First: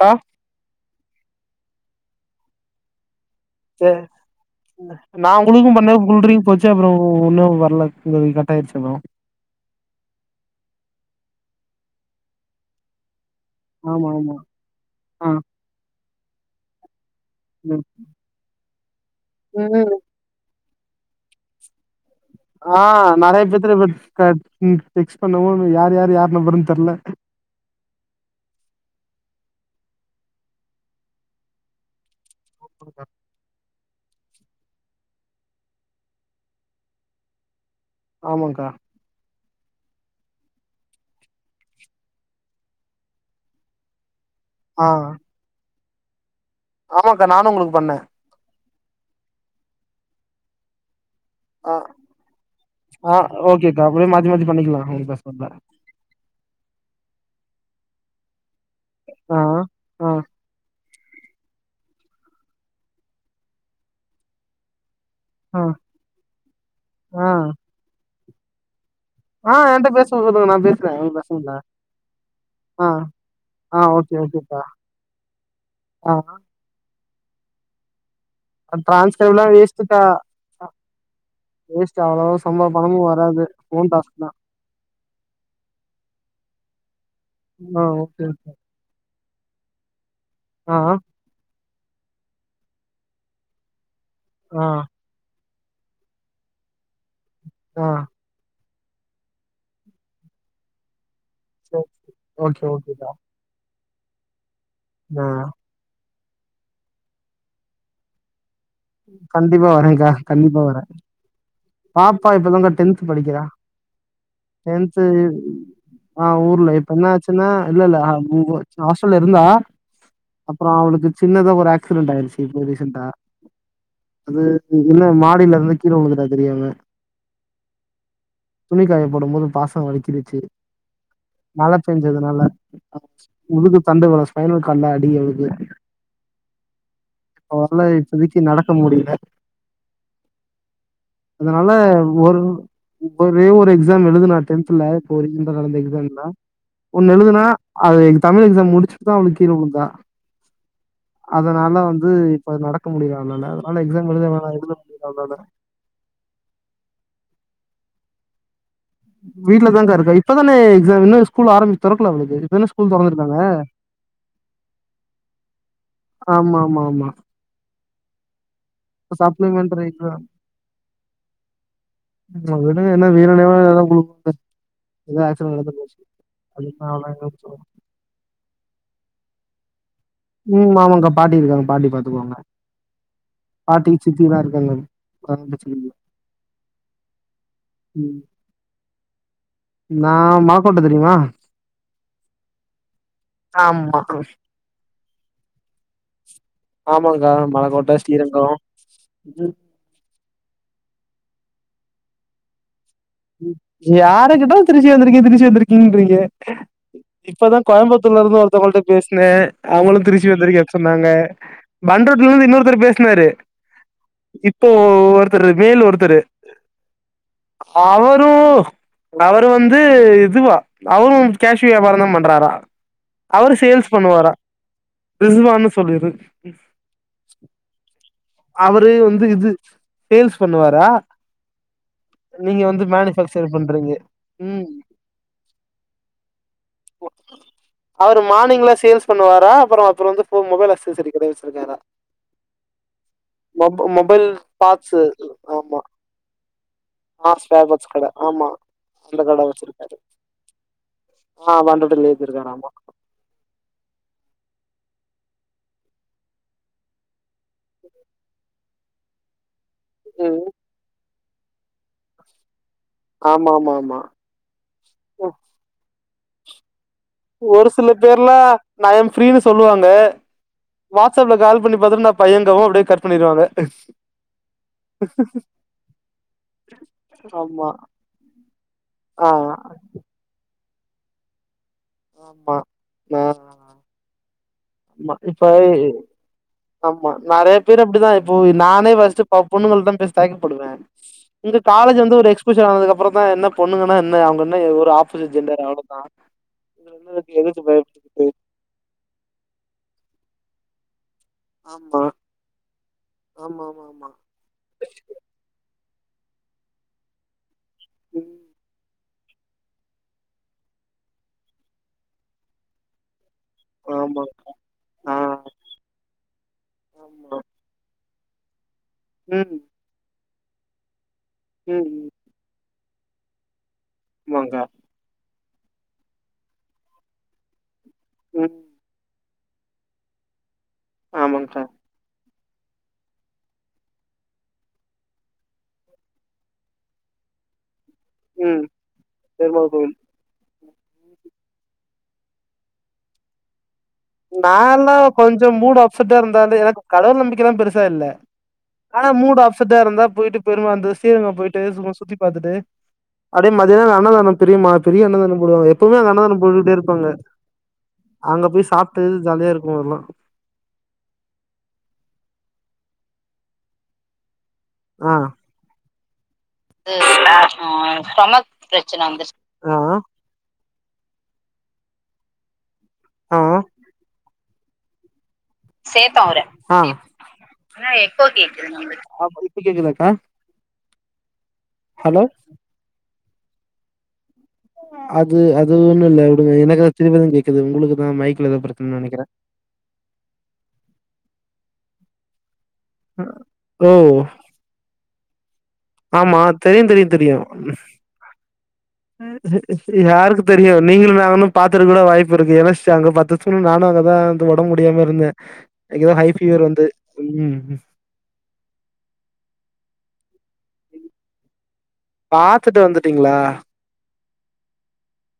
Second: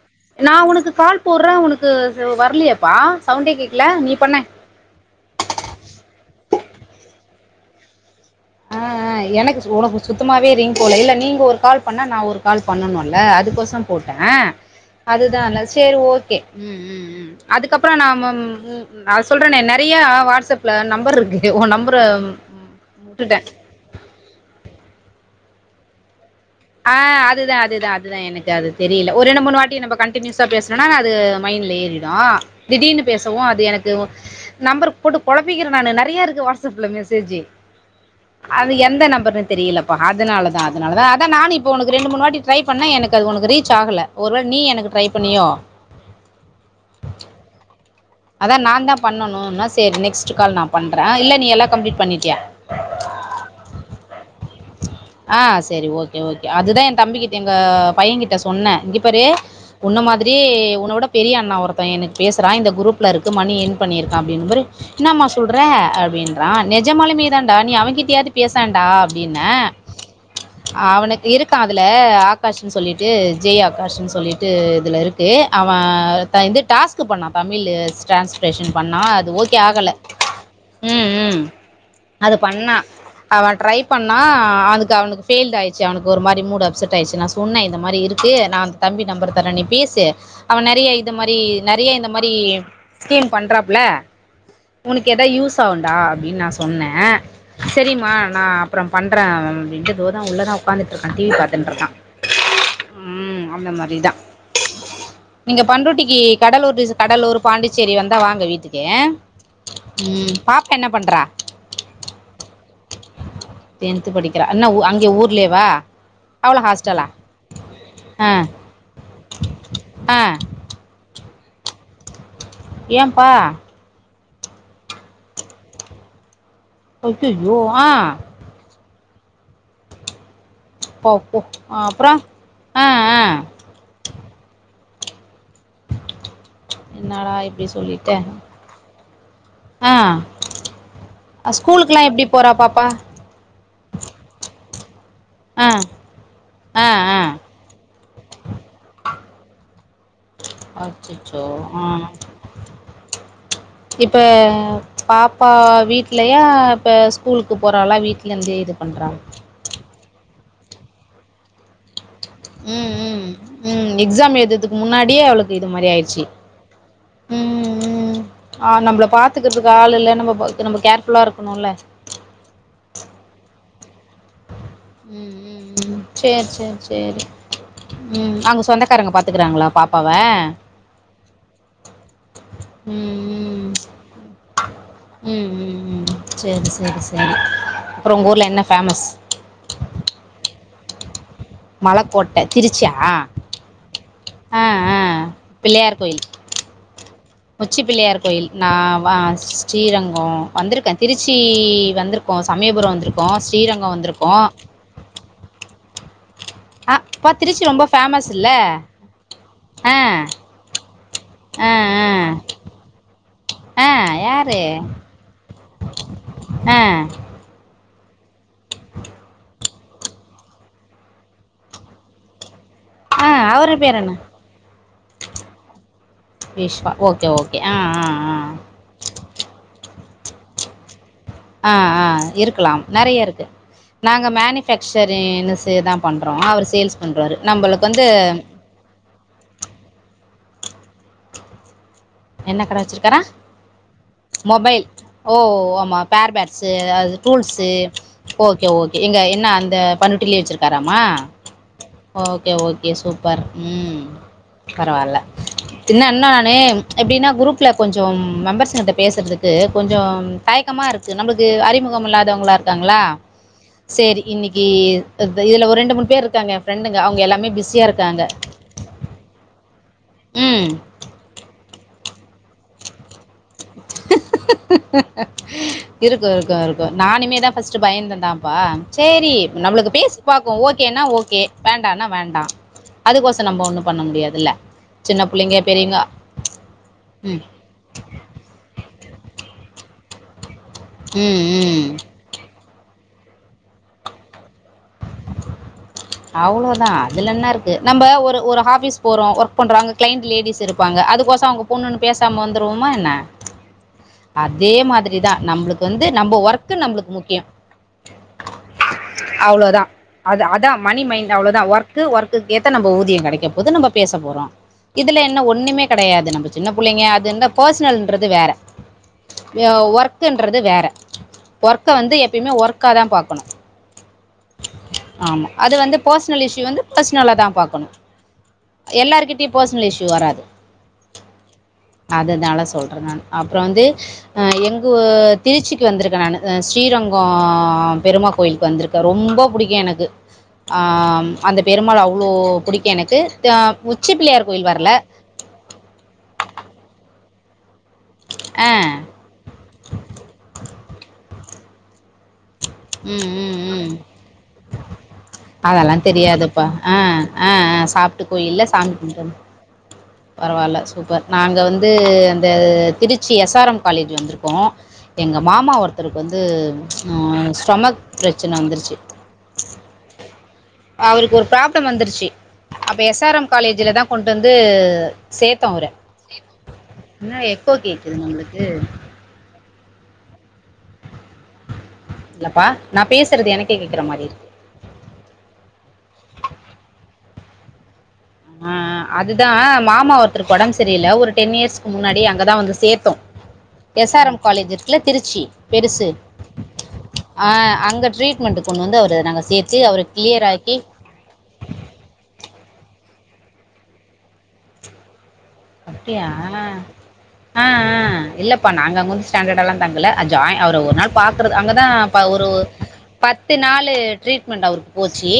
கா நா உனக்கு கால் போடுற உனக்கு வரலையாப்பா ச நா உங்களுக்கு பண்ண குல்றீங் போச்சு அப்புறோ ஒன்னு வர்ல [unintelligible] ஆ எனக்கு உனக்கு சுத்தமாவே ரிங் போல இல்ல நீங்க ஒரு கால் பண்ணா நா ஒரு கால் பண்ணனும்ல்ல அது அதுக்கோசோ ஆமா போட்டே ஆமா ஆ அதுதா சரி ஓகே ம் ம் ம் கே ம் அதுக்கப்புறோ நாம்ப நா சொல்றனே நிறைய ம் வாட்ஸ்அப் நா நம்பர் இருக்கு ஒ நம்பர ஆ நிறையா பேத்தில [unintelligible] அ பண்ணவு யார்யார் யார் நம்பருன்னு தெர்ல ஆ அதுதா அதுதா அதுதா எனக்கு அது தெரில ஒரு ரெண்டு மூணு வாட் இங்க நம்ம கண்டினியூஸா பேசுறோனா அது மைண்ட்ல ஏறிடு ஆ திடீனு பேசவு அது எனக்கு இது நம்பர் போட்டு குழப்பிக்கிறே நானு நிறைய இருக்கு வாட்ஸ்அப்ல மெசேஜு ஆமாக்கா அது எந்த நம்பரு தெரியலப்பா அதனாலதா அதனாலதா ந்தா நானு இப்போ உனக்கு ரெண்டு மூணு வாட்டி ட்ரை பண்ணே எனக்கு அது உனக்கு ரீச் ஆகல ஒருவேள நீ ஆ எனக்கு ட்ரை பண்ணியோ ஆமாக்கா நானும் உங்களுக்கு பண்ணேன் அதான் நா தா பண்ணனும் என்ன செய்றாது நெக்ஸ்ட் கால் நா பண் ஆ ஆ ஓகேக்கா அப்டியே மாத்தி மாத்தி பண்ணிக்கலா ஒன்னு பிரச்சன ஆ இல்ல செரி ஓகே ஓகே அது தா என் தம்பிக்கிட்ட எங்க பையன்கிட்ட சொன்னேன் இங்க பாரு ஆ உன்ன ஆ மாதிரியே உன்னோட பெரிய அண்ணா ஒருத்தன் எனக்கு பேசுறான் இந்த குரூப்ல இருக்குறான் மணி எர்ன் பண்ணியிருக்கான் அப்டின்னு பாரு என்னமா சொல்ற ஆ அப்டின்றான் நெஜமாலும நீ ஆ தான்ண்டா நீ அவங்கிட்டயாவது பேசேண்டா ன்னே ஆ என்ட்ட பேச சொல்லுங்க நா பேசுறே ஒன்னு அவனுக்கு பிரச்சன இல்ல இருக்கான் அதுல ஆகாஷ் ஆ சொல்லிட்டு ஆ ஜெய்ஆகாஷ் ஓகே சொல்லிட்டு ஓகேக்கா இதுல இருக்கு ஆ அவன் இது டாஸ்க் பண்ணுனான் தமிழு டிரான்ஸ்கிரிப்ஷன் பண்ணா அது டிரான்ஸ்கிரைப்லா ஓகே ஆகல வேஸ்ட்டுக்கா ஆ ம் வேஸ்ட் அவ்வளவா அது சம்பா பண்ணா பணமும் வராது அவன் ட்ரைப் ஃபோன் டாஸ்க் பண்ணா தா அதுக்கு அவனுக்கு ஃபயில் ஆயிடுச்சு அவனுக்கு ஒரு மாரி மூடு ட்டு ஆயிச்சு நா சொன்னேன் இந்த ஆ மாரி ஓகே இருக்கு ஓகே நா தம்பி நம்பர்க்கு தரேன் நீ பேசு அவன் ஆ நெறைய இத மாரி நெறைய இந்த மாரி ஸ்கீம் பண்றாப்புல ஆ உனக்கு ஏதா யூஸ் சவுண்டா அப்டின்னு நா சொன்னேன் ஆ செரிம்மா நா அப்றோ பண்றேன் [unintelligible] தோ உள்ள தான் உக்காந்துட்டுருக் டிவி பாத்துண்டு சரி இருக்கான் சரி. ஓகே ஓகேக்கா ம் அந்த மாரி நீ தா ஆ நீங்க பண்ருட்டிக்கி கடலூர் கடலூர் பாண்டிச்சேரி வந்தா வாங்க வீட்டுக்கு கண்டிப்பா வரேங்க ம் கண்டிப்பா பாப்பா வரே என்ன பண்றா பாப்பா இப்ப தாங்க டென்த் படிக்கிறா டென்த்து படிக்கிறா என்ன ஊ டென்து அங்கே ஊர்லேவா ஆ அவளு ஊர்ல இப்ப ஹாஸ்டலா என்ன ஆச்சுன்னா இல்ல இல்ல ஆ ஹாஸ்டல்ல இருந்தா ஆ அப்றோ அவளுக்கு சின்னதா ஒரு ஆக்சிடெண்ட் ஆயிருச்சு இப்ப ரீசென்ட்டா ஏம்பா அது இல்ல மாடிலருந்து கீழ உழுந்துட்டா தெரியாம அய்யய்யோ ஆ துணிக்காய போடும்மோது பாசா வழுக்கிருச்சு போ போ மழ அப்றோ பெஞ்சதுனால ஆ ஆ முதுகு தண்டு வடொ ஸ்பைனல் நல்லா அடி அவளுக்கு என்னடா இப்டி அவளால‌ சொல்லிட்ட எந்திச்சி நடக்க முடில ஆ அதுனால ஸ்கூலுக்குலா எப்டி ஒர் போறா பாப்பா ஒரே ஒரு எக்ஸாம் எழுதுனாத்தே ஆ [unintelligible] [unintelligible] ஆ ஒன்னு ஆ எழுதுனா அது தமிழ் எக்ஸாம் முடுச்சு தா அவளு கீழ வுழுந்தா அச்சச்சோ அதனால ஆ வந்து இப்ப நடக்க முடில அவளால அதனால எக்ஸாம் எழுத வேணா எழுத முடில அவளால லயா இப்ப ஸ்கூலுக்கு போறாலா வீட்லந்தே இது பண்றா வீட்லதாங்கா இருக்கா இப்பதானே எக்ஸாம் இன்னு இது ஸ்கூல் ஆரம்பி தொறக் ம் ம் ம் எக்ஸாம் எழுததுக்கு முன்னாடியே அவளுக்கு இது மாரி ஆயிர்ச்சி ஆமா ஆமா ஆமா ம் ம் ஆ நம்ள பாத்துக்கிற்துக்கு சப்ளிமெண்டரி ஆள் இல்ல நம்ம ப நம்ம கேர் ஃபுல்லா இருக்கணுல்ல [unintelligible] வேணுன்னேவா யாரா போய் உழுவா ம் ம் ம் சேர் அது சேர் என்ன அவ்வளோ சேரி என்ன சொல்ல ம் அங்க சொந்தக்காரங்க பாத் துக்குறாங்களா பா ம் அவுங்க பாட்டி இருக்காங்க பாட்டி பாத்துக்குவாங்க ம் ம் பாட்டி சித்திலா இரு க்காங்க ம் ம் ம் சேர் சேரி சேரி ம் அப்றொ உங்க ஊர்ல என்ன ஃபேமஸ் நா மலகோட்ட தெரிமா மலக்கோட்ட திருச்சியா ஆமா ஆ ஆ பிள்ளையார் கோயில் ஆமாக்கா உச்சி மலக்கோட்ட பிள்ளையார் கோயில் ஸ்ரீரங்கம் நா வ ஸ்ரீரங்கோ வந்துருக்கே திருச்சி வந்துருக்கோ சமயபுரொ வந்து யார கேட்டாலு திருச்சி வந்துருக்கே திருச்சி வந்துரு என்னங்க ஆ அப்பா இப்பதா திருச்சி ரொம்ப ஃபேமஸ் கோயம்புத்தூர்லருந்து இல்லை ஒருத்தவுங்கள்ட பேசுனே ஆ அவுங்களு திருச்சி வந்தருக்கேன் சொன்னாங்க ஆ ஆ பண்ருட்லருந்து இன்னொருத்தர் பேசுனாரு ஆ யார் இப்போ ஒருத்தரு வேலு ஒருத்தரு ஆ அவரு அவரு வந்து இதுவா அவரு கேஷ்யு வியாபாரந் தா பண்றாரா ஆ அவரு அவர் சேல்ஸ் பேர் என்ன பண்ணுவாரா ரிஸ்வான்னு சொல்லிரு விஷ்வா ஓகே ஓகே ஆ ஆ ஆ அவரு வந்து இது சேல்ஸ் பண்ணுவாரா ஆ ஆ நீங்க இருக்கலாம் வந்து நெறைய இருக்கு மேனுஃபேக்சர் பண்றீங்க நாங்க ம் மேனுஃபேக்சரீன்னுசெ தா பண்றோ அவரு ஓ அவரு மானிங்லா சேல்ஸ் பண்ணுவாரா அப்புறொ ஒருத்தர் வந்து ஓ மொபைல் ஆக்ஸஸரி கட வச்சுருக்காரா என்ன கட வச்சுருக்காரா மொபைல் மொபைல் பார்ட்ஸு ஓ ஆமா பேர் பேட்ஸு அது ஆ ஸ்பேர் டூல்ஸு பார்ட்ஸ் கட ஆமா ஓகே ஓகே இங்க அந்த கட என்ன அந்த வச்சிருக்காரு பண்ருட்டிலியே வச்சிருக்காராமா ஆ பண்ருட்டில ஏத்திருக்காரு ஓகே ஆமா ஓகே சூப்பர் ம் பரவால்ல சின்ன என்ன நானு எப்டின்னா குருப் ஸ்ல கொஞ்சம் மெம்பர்ஸு ங்கட்ட பேசர்துக்கு கொஞ்சம் ம் தயக்கமா இரு க்கு நம்பள்க்கு அறிமுகம் இல்லாதவங்களா இருக் காங்ளா ஆமா ஆமா ஆமா சேரி இன்னிக்கி இ ஒ- இதுல ஒரு ரெண்டு மூனு பேர்ருக்காங்க ஒரு சில பேர்லா ஐயம் ஃப்ரீனு சொல்லுவாங்க ம் வாட்ஸ்அப்ல கால் பண்ணி பாத்துட் நா தயங்கவு அப்டியே கட் பண்ணிருவாங்க இருக்கு இருக்கு இருக்கு நானுமே தா ஆமா ஃபஸ்ட்டு பயந்தெந்தாப்பா ஆ சேரி நம்ளுக்கு பேசி பாக்கோ ஓ கேனா ஓகே வேண்டான்னா வேண்டாம் ஆமா ஆ அதுக்கோசம் நம்ம ஒன்றும் பண்ண முடியாதுல்ல மா சின்ன பிள்ளைங்க இப்பய் பெரியவங்க ஆமா ம் நெறைய பேர் அப்டிதா இப்பொ நானே வா ஸப்பா பொண்ணுங்கள்தா பேச தயக்க படுவே ம் இங்க ம் காலேஜ் வந்து ஒரு எக்ஸ்ப்ர ஷே ஆனதுக்கப்புறந்தா என்ன பொண்ணுங்கனா என்ன அவுங்க என்ன ஒரு ஆ ப்போசிட் ஜென்டர் அவ்ளொதா அவ்ளோதா இதுலென்ன இருக்கு நம்ப ஒரு ஒரு ஆஃபிஸ் போறோ ஒர்க் பண்றோ அங்க கிளைண்ட் லேடிஸ் இருப்பாங்க அது க்கோசொ அவுங்க பொண்ணுன்னு ஆமா பேசாம வந்துருவோமா என்ன ஆமா ஆமா ஆமா அதே மாதிரி தா நம்ளுக் வந்து நம்ப ஒர்க்கு நம்ளுக்கு முக்கியொ ம் அவ்ளோதா அது அதா மணி மைண்ட் அவ்ளதா ஒர்க்கு ஒர்க்குக் ஏத்த நம்ப ஊதிய கெடைக்கப் போது நம்ப பேச ஆமா போறோ ஆ இதுல என்ன ஒன்னுமே கெடையாது நம்ப சின்ன புள்ளைங்க அது ஆமா இந்த பர்ஸ்னல் ன்றது வேற ம் எ ஒர் க்குன்றது வேற ம் ஒர்க்க வந்து எப்பியுமே ஒர் க்காதா பாக்கனு ஆமாங்க்கா ஆமா அது வந்து பர்ஸ்னல் இஷ்யூ வந்து பர்ஸ்னலா தா பாக்கனு ம் எல்லாருகிட் ட பர்ஸ்னல் இஷ்யூ வராது ஆமாங்க்கா அதுனால சொல்றே நானு அப்ற வந்து அ எங்கு திருச்சிக்கு வந்திருக்கே நானு ஸ்ரீரங்கோ பெருமா ம் கோயிலுக் வந்திருக்க ரொம்ப புடி பெருமாள் க்கு கோவில் எனக்கு ஆ ம் அந்த பெருமாள் அவ்ளோ புடிக்கு எனக்கு த உச்சி பிள்ளையார் கோயில் வரல நாந்தா கொஞ்ச மூடு அப்சட்டா இருந்தாலு எனக்கு கடவுள் நம்பி க்கலா பெரு சா இல்ல ஆ ஆனா மூடு அப்சட்டா இருந்தா போயிட்டு பெருமாந்த சீரங்க போயிட் டு சும்மா சுத்தி பாத்துட்டு ம் அப்டியே ம் ம் மதியான அன்னதான தெரியுமா பெரிய அன்னதான போடுவாங்க எப்பவ்மே அதெல்லாம் அங்க அன்னதான தெரியாதுப்பா போட்டுட்டே ஆ இருப்பாங்க ஆ ஆ சாப்பிட்டு அங்க போய் சாப் டு ஜாலியா இருக்கு ஆ னா பரவால்ல சூப்பர் நாங்க வந்து அந்த Trichy S R M college வந்துரு க்கோ ஆ எங்க மாமா ஒரு [unintelligible] ஸ்டொமக் பிரச்சனை பிரச்சன வந்துருச்சி ஹலோ அவுருக்கு ஒரு பிராப்ளம் வந்திருச்சி அப்ப எஸ் ஆர் எம் காலேஜ்லதா கொண்டு வந் து சேத்த அவுர ஆன என்ன எக்கோ கேட்குது எகோ நம்மளுக்கு கேக்குது நம்பளுக்கு அப்பிடி இப்ப கேக்குதாக்கா ஹலோ இல்லப்பா நாப் பேசறது எனக்கே கேக்குற மாரி இருக் அது அது ஒன்னு இல்லவுடுங்க எனக்கா திரிவிதம் கேக்குது உங்களுக்கு தா மைக்ல ஏதோ ஆ பிரச்சனன்னு அ நெனைக்கிறே அதுதா மாமா ஒருத்தருக்கு ஒடம்பு சரியில்ல ஒரு டென் இயர்ஸ் முன்னாடி அங்கதா வந்துஸ் சேத்தோ ஓ எஸ்ஆர்எம் காலேஜ் இருக்குல திருச்சி பெருசு ஆமா தெரியு தெரியு தெரியு ஆ ம் அங்க ட்ரீட்மெண்ட்டு கொண்டு வந்து அவர நாங்க ஜீ சேத்து ஜீ அவர யாருக்கு கிளியர் தெரியு ஆக்கி நீங்களு நானு பாத்திருக்க கூட வாய்ப்பு இருக்கு எதர்ச்சியா அங்க பாத்து சுனும் நானு அங்கதா அந்த ஒடம்பு முடியாம இருந்தே எனக்கு ஏதோ அப்பிடியா ஹை ஆ ஃபீவர் வந்து அ ம் இல்லப்பா நாங்க அங்க வந்து ஸ்டாண்டடாலா தங்கல ஜாயின் அவர ஒரு நாள் பாக்கறது அங்க தா ப ஒரு ஒரு பாத்துட்டு வந்துட்டீங்களா பத்து நாலு ட்ரீட்மெண்ட் அவுருக்கு போச்சி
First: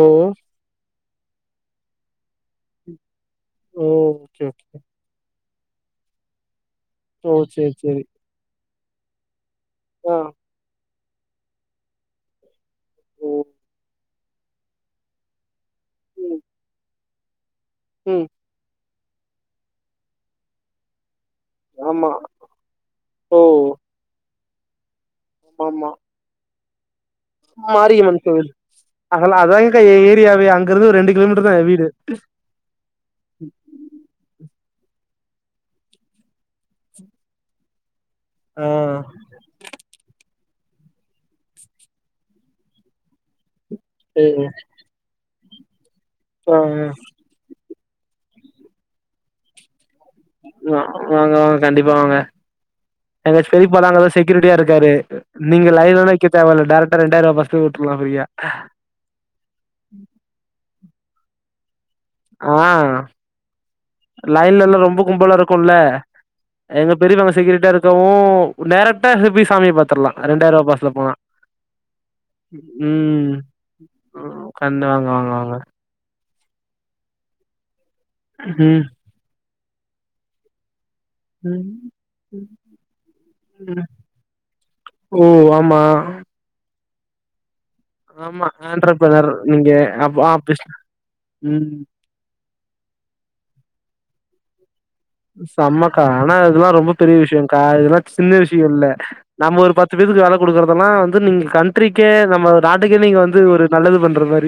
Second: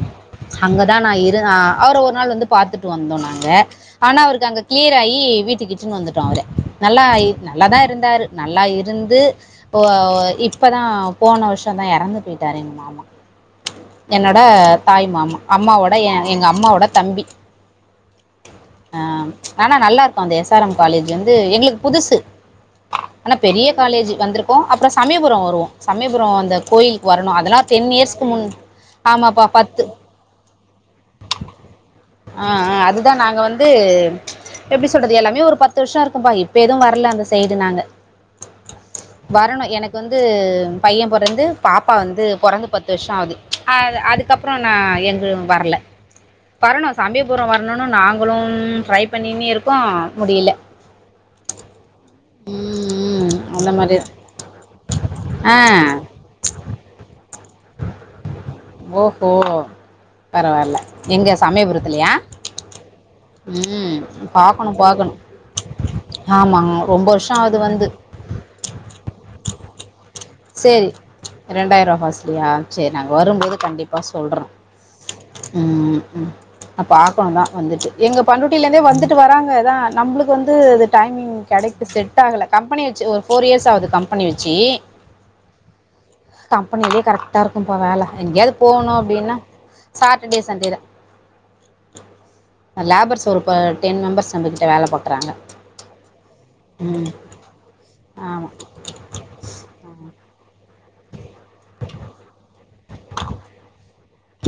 ஓ தா நா இரு ஆ அவர ஒரு நாள் வந்து பாத்துட்டு வந்தோ நாங்க ஓ ஆனா அவுரு ஓகே அங்க ஓகே கிளியர் ஆகி வீட் திகிட்டுன்னு வந்துட்டோ அவுர நல்லா ஆயி ஓ சேரி நல்லாதா சேரி இருந்தாரு நல்லா இ இருந்து ஓ அ ஆ வ இப்ப தா போன வருஷோதா எறந்து போயிட்டாரு எங்கள் மாமா ஓ என்னோட தாய் மாமா அம்மாவோட ஏ ம் எங்க அம்மாவோட தம்பி ம் ஆ ஆனா நல்லா இருக்கும அந்த எஸ்ஆர் எம் காலேஜ் எந்து எங்களுக்கு ஆமா புதுசு ஆனா ஓ பெரிய காலேஜ் வந்துருக் போ அப்றஸ் சமீபுரோ வருவோ ஆமாமா சமீபுரோ அந்தக் கோயில் மாரியம்மன் கோயில் அதல்லா ஆமாப்பா பத்து அதாங்கக்கா ஏ ஏரியாவே அங்கிருந்து ஒரு ரெண்டு கிலோமீட்டர்தா ஏ வீடு து எப்டி சொல்றது எல்லாமே ஒரு பத்து வருஷோ இருக்கும்பா இப்ப எதும் வரல அந்த சைடு நாங்க ஆ வரணு எனக்கு வந்து பைய பொறந்து பாப்பா வந்து பொறந்து பத்து வருஷோ ஆகுது அது சேரி அதுக்கப்பறோ நா எங்கயு வரல ஆ வரணு சமீபுரோ வர் வர்ணுனு நாங் நாங்ளும் ட்ரை பண்ணினே இருக்கோ முடியல வா வாங்க வாங்க கண்டிப்பா வாங்க ம் ங்க ம் எங்க அந்த பெரிப்பாதா மாரி அங்கதா செக்யூரிடியா இருக்காரு ஆ நீங்க லைன்லல்லா நிக்க தேவ இல்ல டேரெக்டா ரெண்டாயிரூபா பஸ் பஸ்ஸு உட்டுர்லா ஃப்ரீயா ஓஹோ பரவால்ல எங்க சமீயபுரத் ஆ லைன்ல பாக்கணு எல்லா ரொம்ப பாக்கணு கும்பலா இருக்குல்ல ஆமா எங்க ரொம்ப பெரியவங்க வருஷம் ஆகுது செக்யூரிடியா வந்து இருக்கவு டேரக்டா அங்க போய் சாமிய பாத்துர்லா ரெண்டாயிரூவா சேரி பஸ்ல போனா ரெண்டாயிரூவா பஸ்லையா சேர் நாங்க ம் வரும்போது கண்டிப்பா ம் சொல்றோ உக்காந்து வாங்க வாங்க வாங்க ம் ம் நா பாக்கணுந்தா வந்துட்டு எங்க பண்ரூட்டிலே இருந்தே ம் வந்துட்டு வராங்க தா நம்ளுக்கு வந்து அது டைமிங் கெடைக்கு ம் செட் ஆகல கம்பெனி வெச்சு ஒரு ஃபோர் இயர்ஸ் ம் ஆகுது கம்பெனி வெச்சி ஓ ஆமா பண்ணதே கரெக்டா இருக் இருக்கும்பா வேல ஆமா எங்கேயாவது போகணு ஆண்டர்பனர் அப்டின்னா நீங்க அப் ஆ சாட்டர்டே பிஸ் சண்டேதா ம் லேபர்ஸ் ஒரு டென் மெம்பெர்ஸ் நம்மகிட்ட வேல பாக் செம்மக்கா ஆனா அதெல்லா ரொம்ப பெரிய விஷ்யோங்கா இதெல்லா சின்ன ஆமா விஷ்யோ இல்ல நம்ம ஒரு பத்து பேருத்துக்கு வேல குடுக்கறதெல்லா வந்து நீங்க கண்ட்ரிக்கே நம்ம நாட்டுக்கே நீங்க வந்து ஒரு நல்லது பண்ற மாரி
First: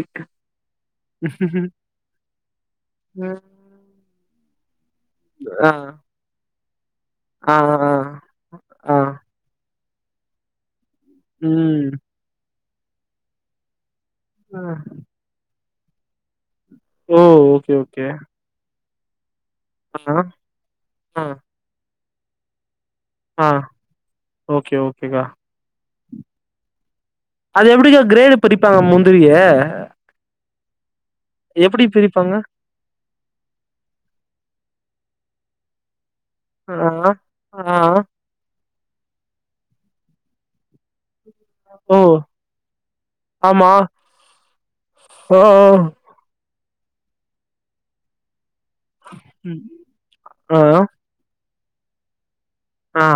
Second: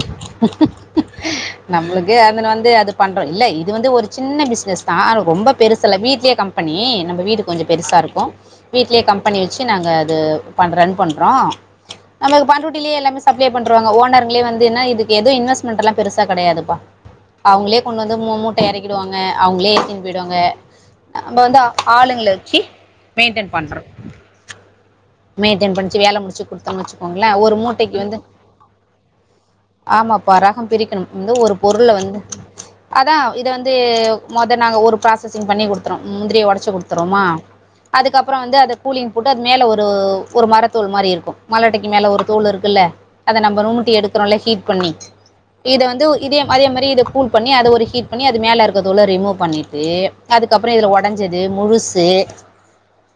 ம். நம்மளுக்கு அதன வந்து அது பண்றோ இல்ல இது வந்து ஒரு சின்ன பிஸ்னஸ் நான் ரொம்ப ஆ பெருசல்ல வீட்லியே கம் பண்ணி நம் வீடுக்கு ஆ கொஞ்சோ ஆ பெருசா இருக்கு ஆ வீட்லேயே கம்பெனி வச்சி எ நாங்க அது பண்ரெண் பண்றோ ம் நம்ம பண்ரூ டிலே எல்லாமே சப்ளே பண்றுவாங்க ஒன் னர்களே வந்து என்ன இது து இன்வெஷ்மெண்டலா பெருசா கெடையாது ஓ ஓகே அவங்களே கொண்டு ஓகே வந்து மு மூட்ட எறக் கிடுவாங்க அவுங்களே ஆ ஏத்தின்னு போயிடுவாங்க ஆ நம்ப வந்து ஆளுங்கள வச்சி ஆ மெயின்டென் பண்றோ ஓகே ஓகேக்கா மெயின்டென் பண் சே வேலை முடிச்சு குடுத்தனுச்சி அது எப்பிடிக்கா கிரேடு பிரிப்பாங்க முந்திரிய ஆமாப்பா ரகோ பிரிக்கணு வந்து ஒரு எப்டி பொருள் வந்து பிரிப்பாங்க அதா இத வந்து மொத நாங்க ஒரு பிரா சிசெங் பண்ணி குடுத்துரு முந்திரிய ஒடச்சி ஆ குடுத்துறோமா ஆ அதுக்கப்புறோ வந்து அத கூலிங் போட்டு அது மேல ஒ ஒ ஒரு மரத்தோள் மாரி இருக்கு மலட்டைக்கு ஓ மேல ஒரு தோள் இருக்குல்ல அத நம்ம ஆமா நூம்ட்டி எடுக்கிறோல்ல ஹீட் ஆ இத வந்து இ தி அதே மாரி இத கூல் பண்ணி அத ஒரு ஹீட் பண்ணி அது மேல இருக் த்த தோல ரிமூவ் ம் பண்ணிட்டு ஆ அதுக்கப்புறோ இதுல உடஞ்சது முழுசு ஆ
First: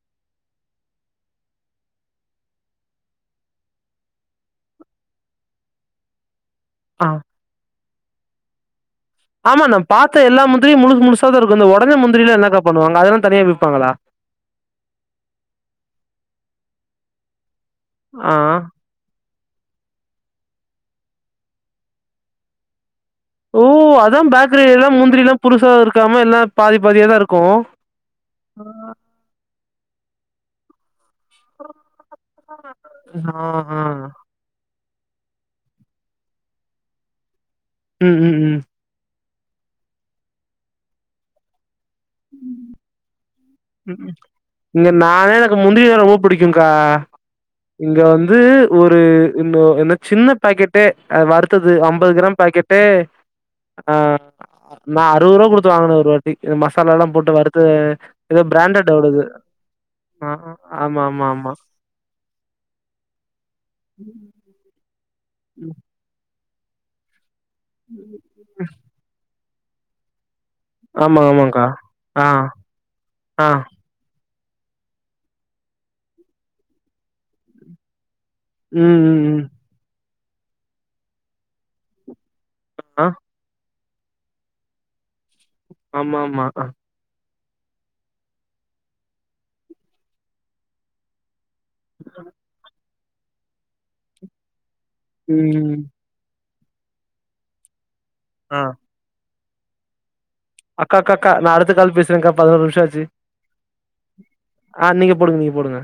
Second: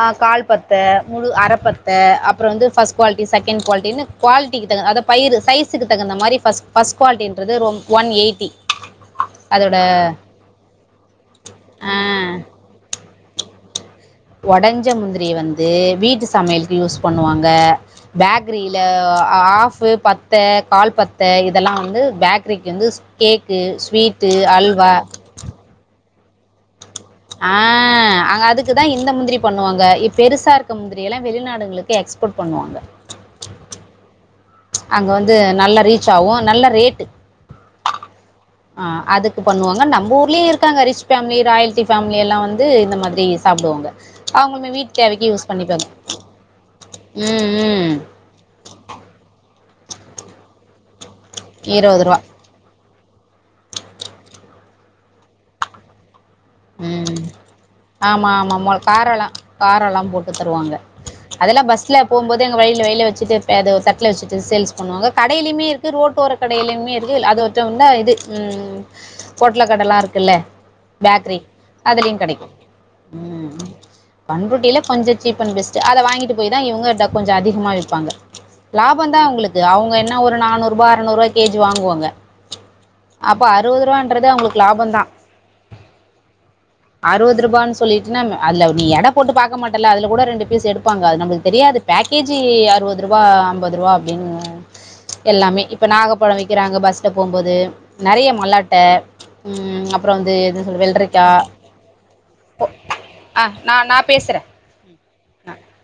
ஆ கால் பத்து முழு அர பத்து அப்புறோ வந்து ஃபஸ்ட் குவாலிட்டி செகண்ட் குவாலிட்ட குவாலிட்டிக்கு தகு அத பயிரு சைஸ் ஸ்க்கு தகுந்த மாரி ஃபஸ்ட் ஃபஸ்ட் ஆ குவாலிட்டின்றது ரொம் ஒன் எயிட்டி ஆமா அதோட நம் பார்த்த எல்லா முந்திரியும் முழுசு முழுசாதா இருக்கு இந்த ஆ, ஒடஞ்ச முந்திரில என்னக்கா பண்ணுவாங்க அதனன் தனியா விப்பாங்களா ஒடஞ்ச முந்திரிய வந்து வீட்டு சமையலுக்கு யூஸ் பண்ணுவாங்க ஆ பேக்ரியில ஆஃப்பு பத்த கால் பத்த இதெல்லா வந்து பேக்கரிக்கு வந்துஸ் ஓ அதாம் பேக்கரில எல்லாம் முந்திரி எல்லாம் புருசா இருக் காம எல்லா பாதிப் ஆ அங்க அதுக்குதா இந்த முந்திரி பண் வாங்க இப் பெருசா இருக்க முந்திரி தி எல்லா வெளிநாடுகளுக்கு எக்ஸ்போர்ட் பண்ணுவாங்க ஆ ஆ அங்க வந்து நல்ல ரீச் ஆகு நல்ல ரேட்டு ம் ம் ம் கு பண்ணுவாங்க நம் ஊர்லயு இருக்காங்க ரிச் ஃபேமிலி ராயல் டிப் ஃபேமிலி எல்லா வந்து இந்த மாதிரி சாப்புடுவாங்க அவங்களுமே இங்க வீட் தேவைக்கு நானே யூஸ் எனக்கு பண்ணிப்பங்க முந்திரினா ரொம்ப புடிக்குங்க்கா ம் ம் இங்க ஒ என்ன சின்ன பாக்கெட்டே வருத்தது ரூ. ஐம்பது கிராம் பேக்கெட் டே ஆ நா அறுவருவா குடுத்து வாங்குன ஒரு வாட்டி மசாலாலா ம் போட்டு வறுத்து ஆமா ஏதோ ஆமாமா பிராண்டட் ஓடுது காரோல்லா காரோ எல்லாம் ஆ போட்டு ஆ, தருவாங்க ஆமா ஆமா ஆமா அதெல்லா பஸ்ல போம் போது எங்க வழில வெயில்ல வெச்சுட்டு பேதோர் தட்ல வெச்சுட்டு சேல்ஸ் பண்ணுவாங்க கடையிலிமே ம். இருக்கு ரோட்டோரத் கடையிலுமே இருக்கு இல் அது ஒர் கிட்ட வந்தா இது ம் பொட்ல கடலா இருக்குல்ல ஆமா ஆமாங் அதுலையுங் கெடைக்கு ம் பண்ருட்டியில கொஞ்சோ சீப் அண்ட் பெஸ்ட்டு அத வாங்கிட்டு போய்தா இவங்கட்ட கொஞ்சோ அதிகமா விப்பாங்க ம் லாபந்தா ம் ம் அவங்களுக்கு அவங்க என் என்ன ஒரு நானூ ரூபா அறுநூறுவா கேஜி வாங்குவாங்க ஆ அப்ப அ றுவதுருவான்றது அவுங்களுக்கு லாபந்தா ஆமாமா அறுவது ருபான் சொல்லிட்டு நம் அதுல நீ எட போட்டு பாக்க மாட்டல்ல அதுல கூட ரெண்டு பீஸ் எடுப்பாங்க அது நம்ளு தெரியாது பேக்கேஜி அறுவது ருபா அம்பது ருவா அப்டின் எல்லாமே ம் இப்ப நாகப்பழ வி க்கிறாங்க பஸ்ல போம்போது நெறைய ஆ மல்லாட்ட ம் அப் ற வந்து எது சொல்ற வெள்ரி கா நா அடுத்த கால் பேசுறேக்கா பதினோரு நிமிஷ ஆச்சு ஆ நான் நான் பேசுகிறேன் ஆ நீங்க போடுங்க ஆ நீங்க போடுங்க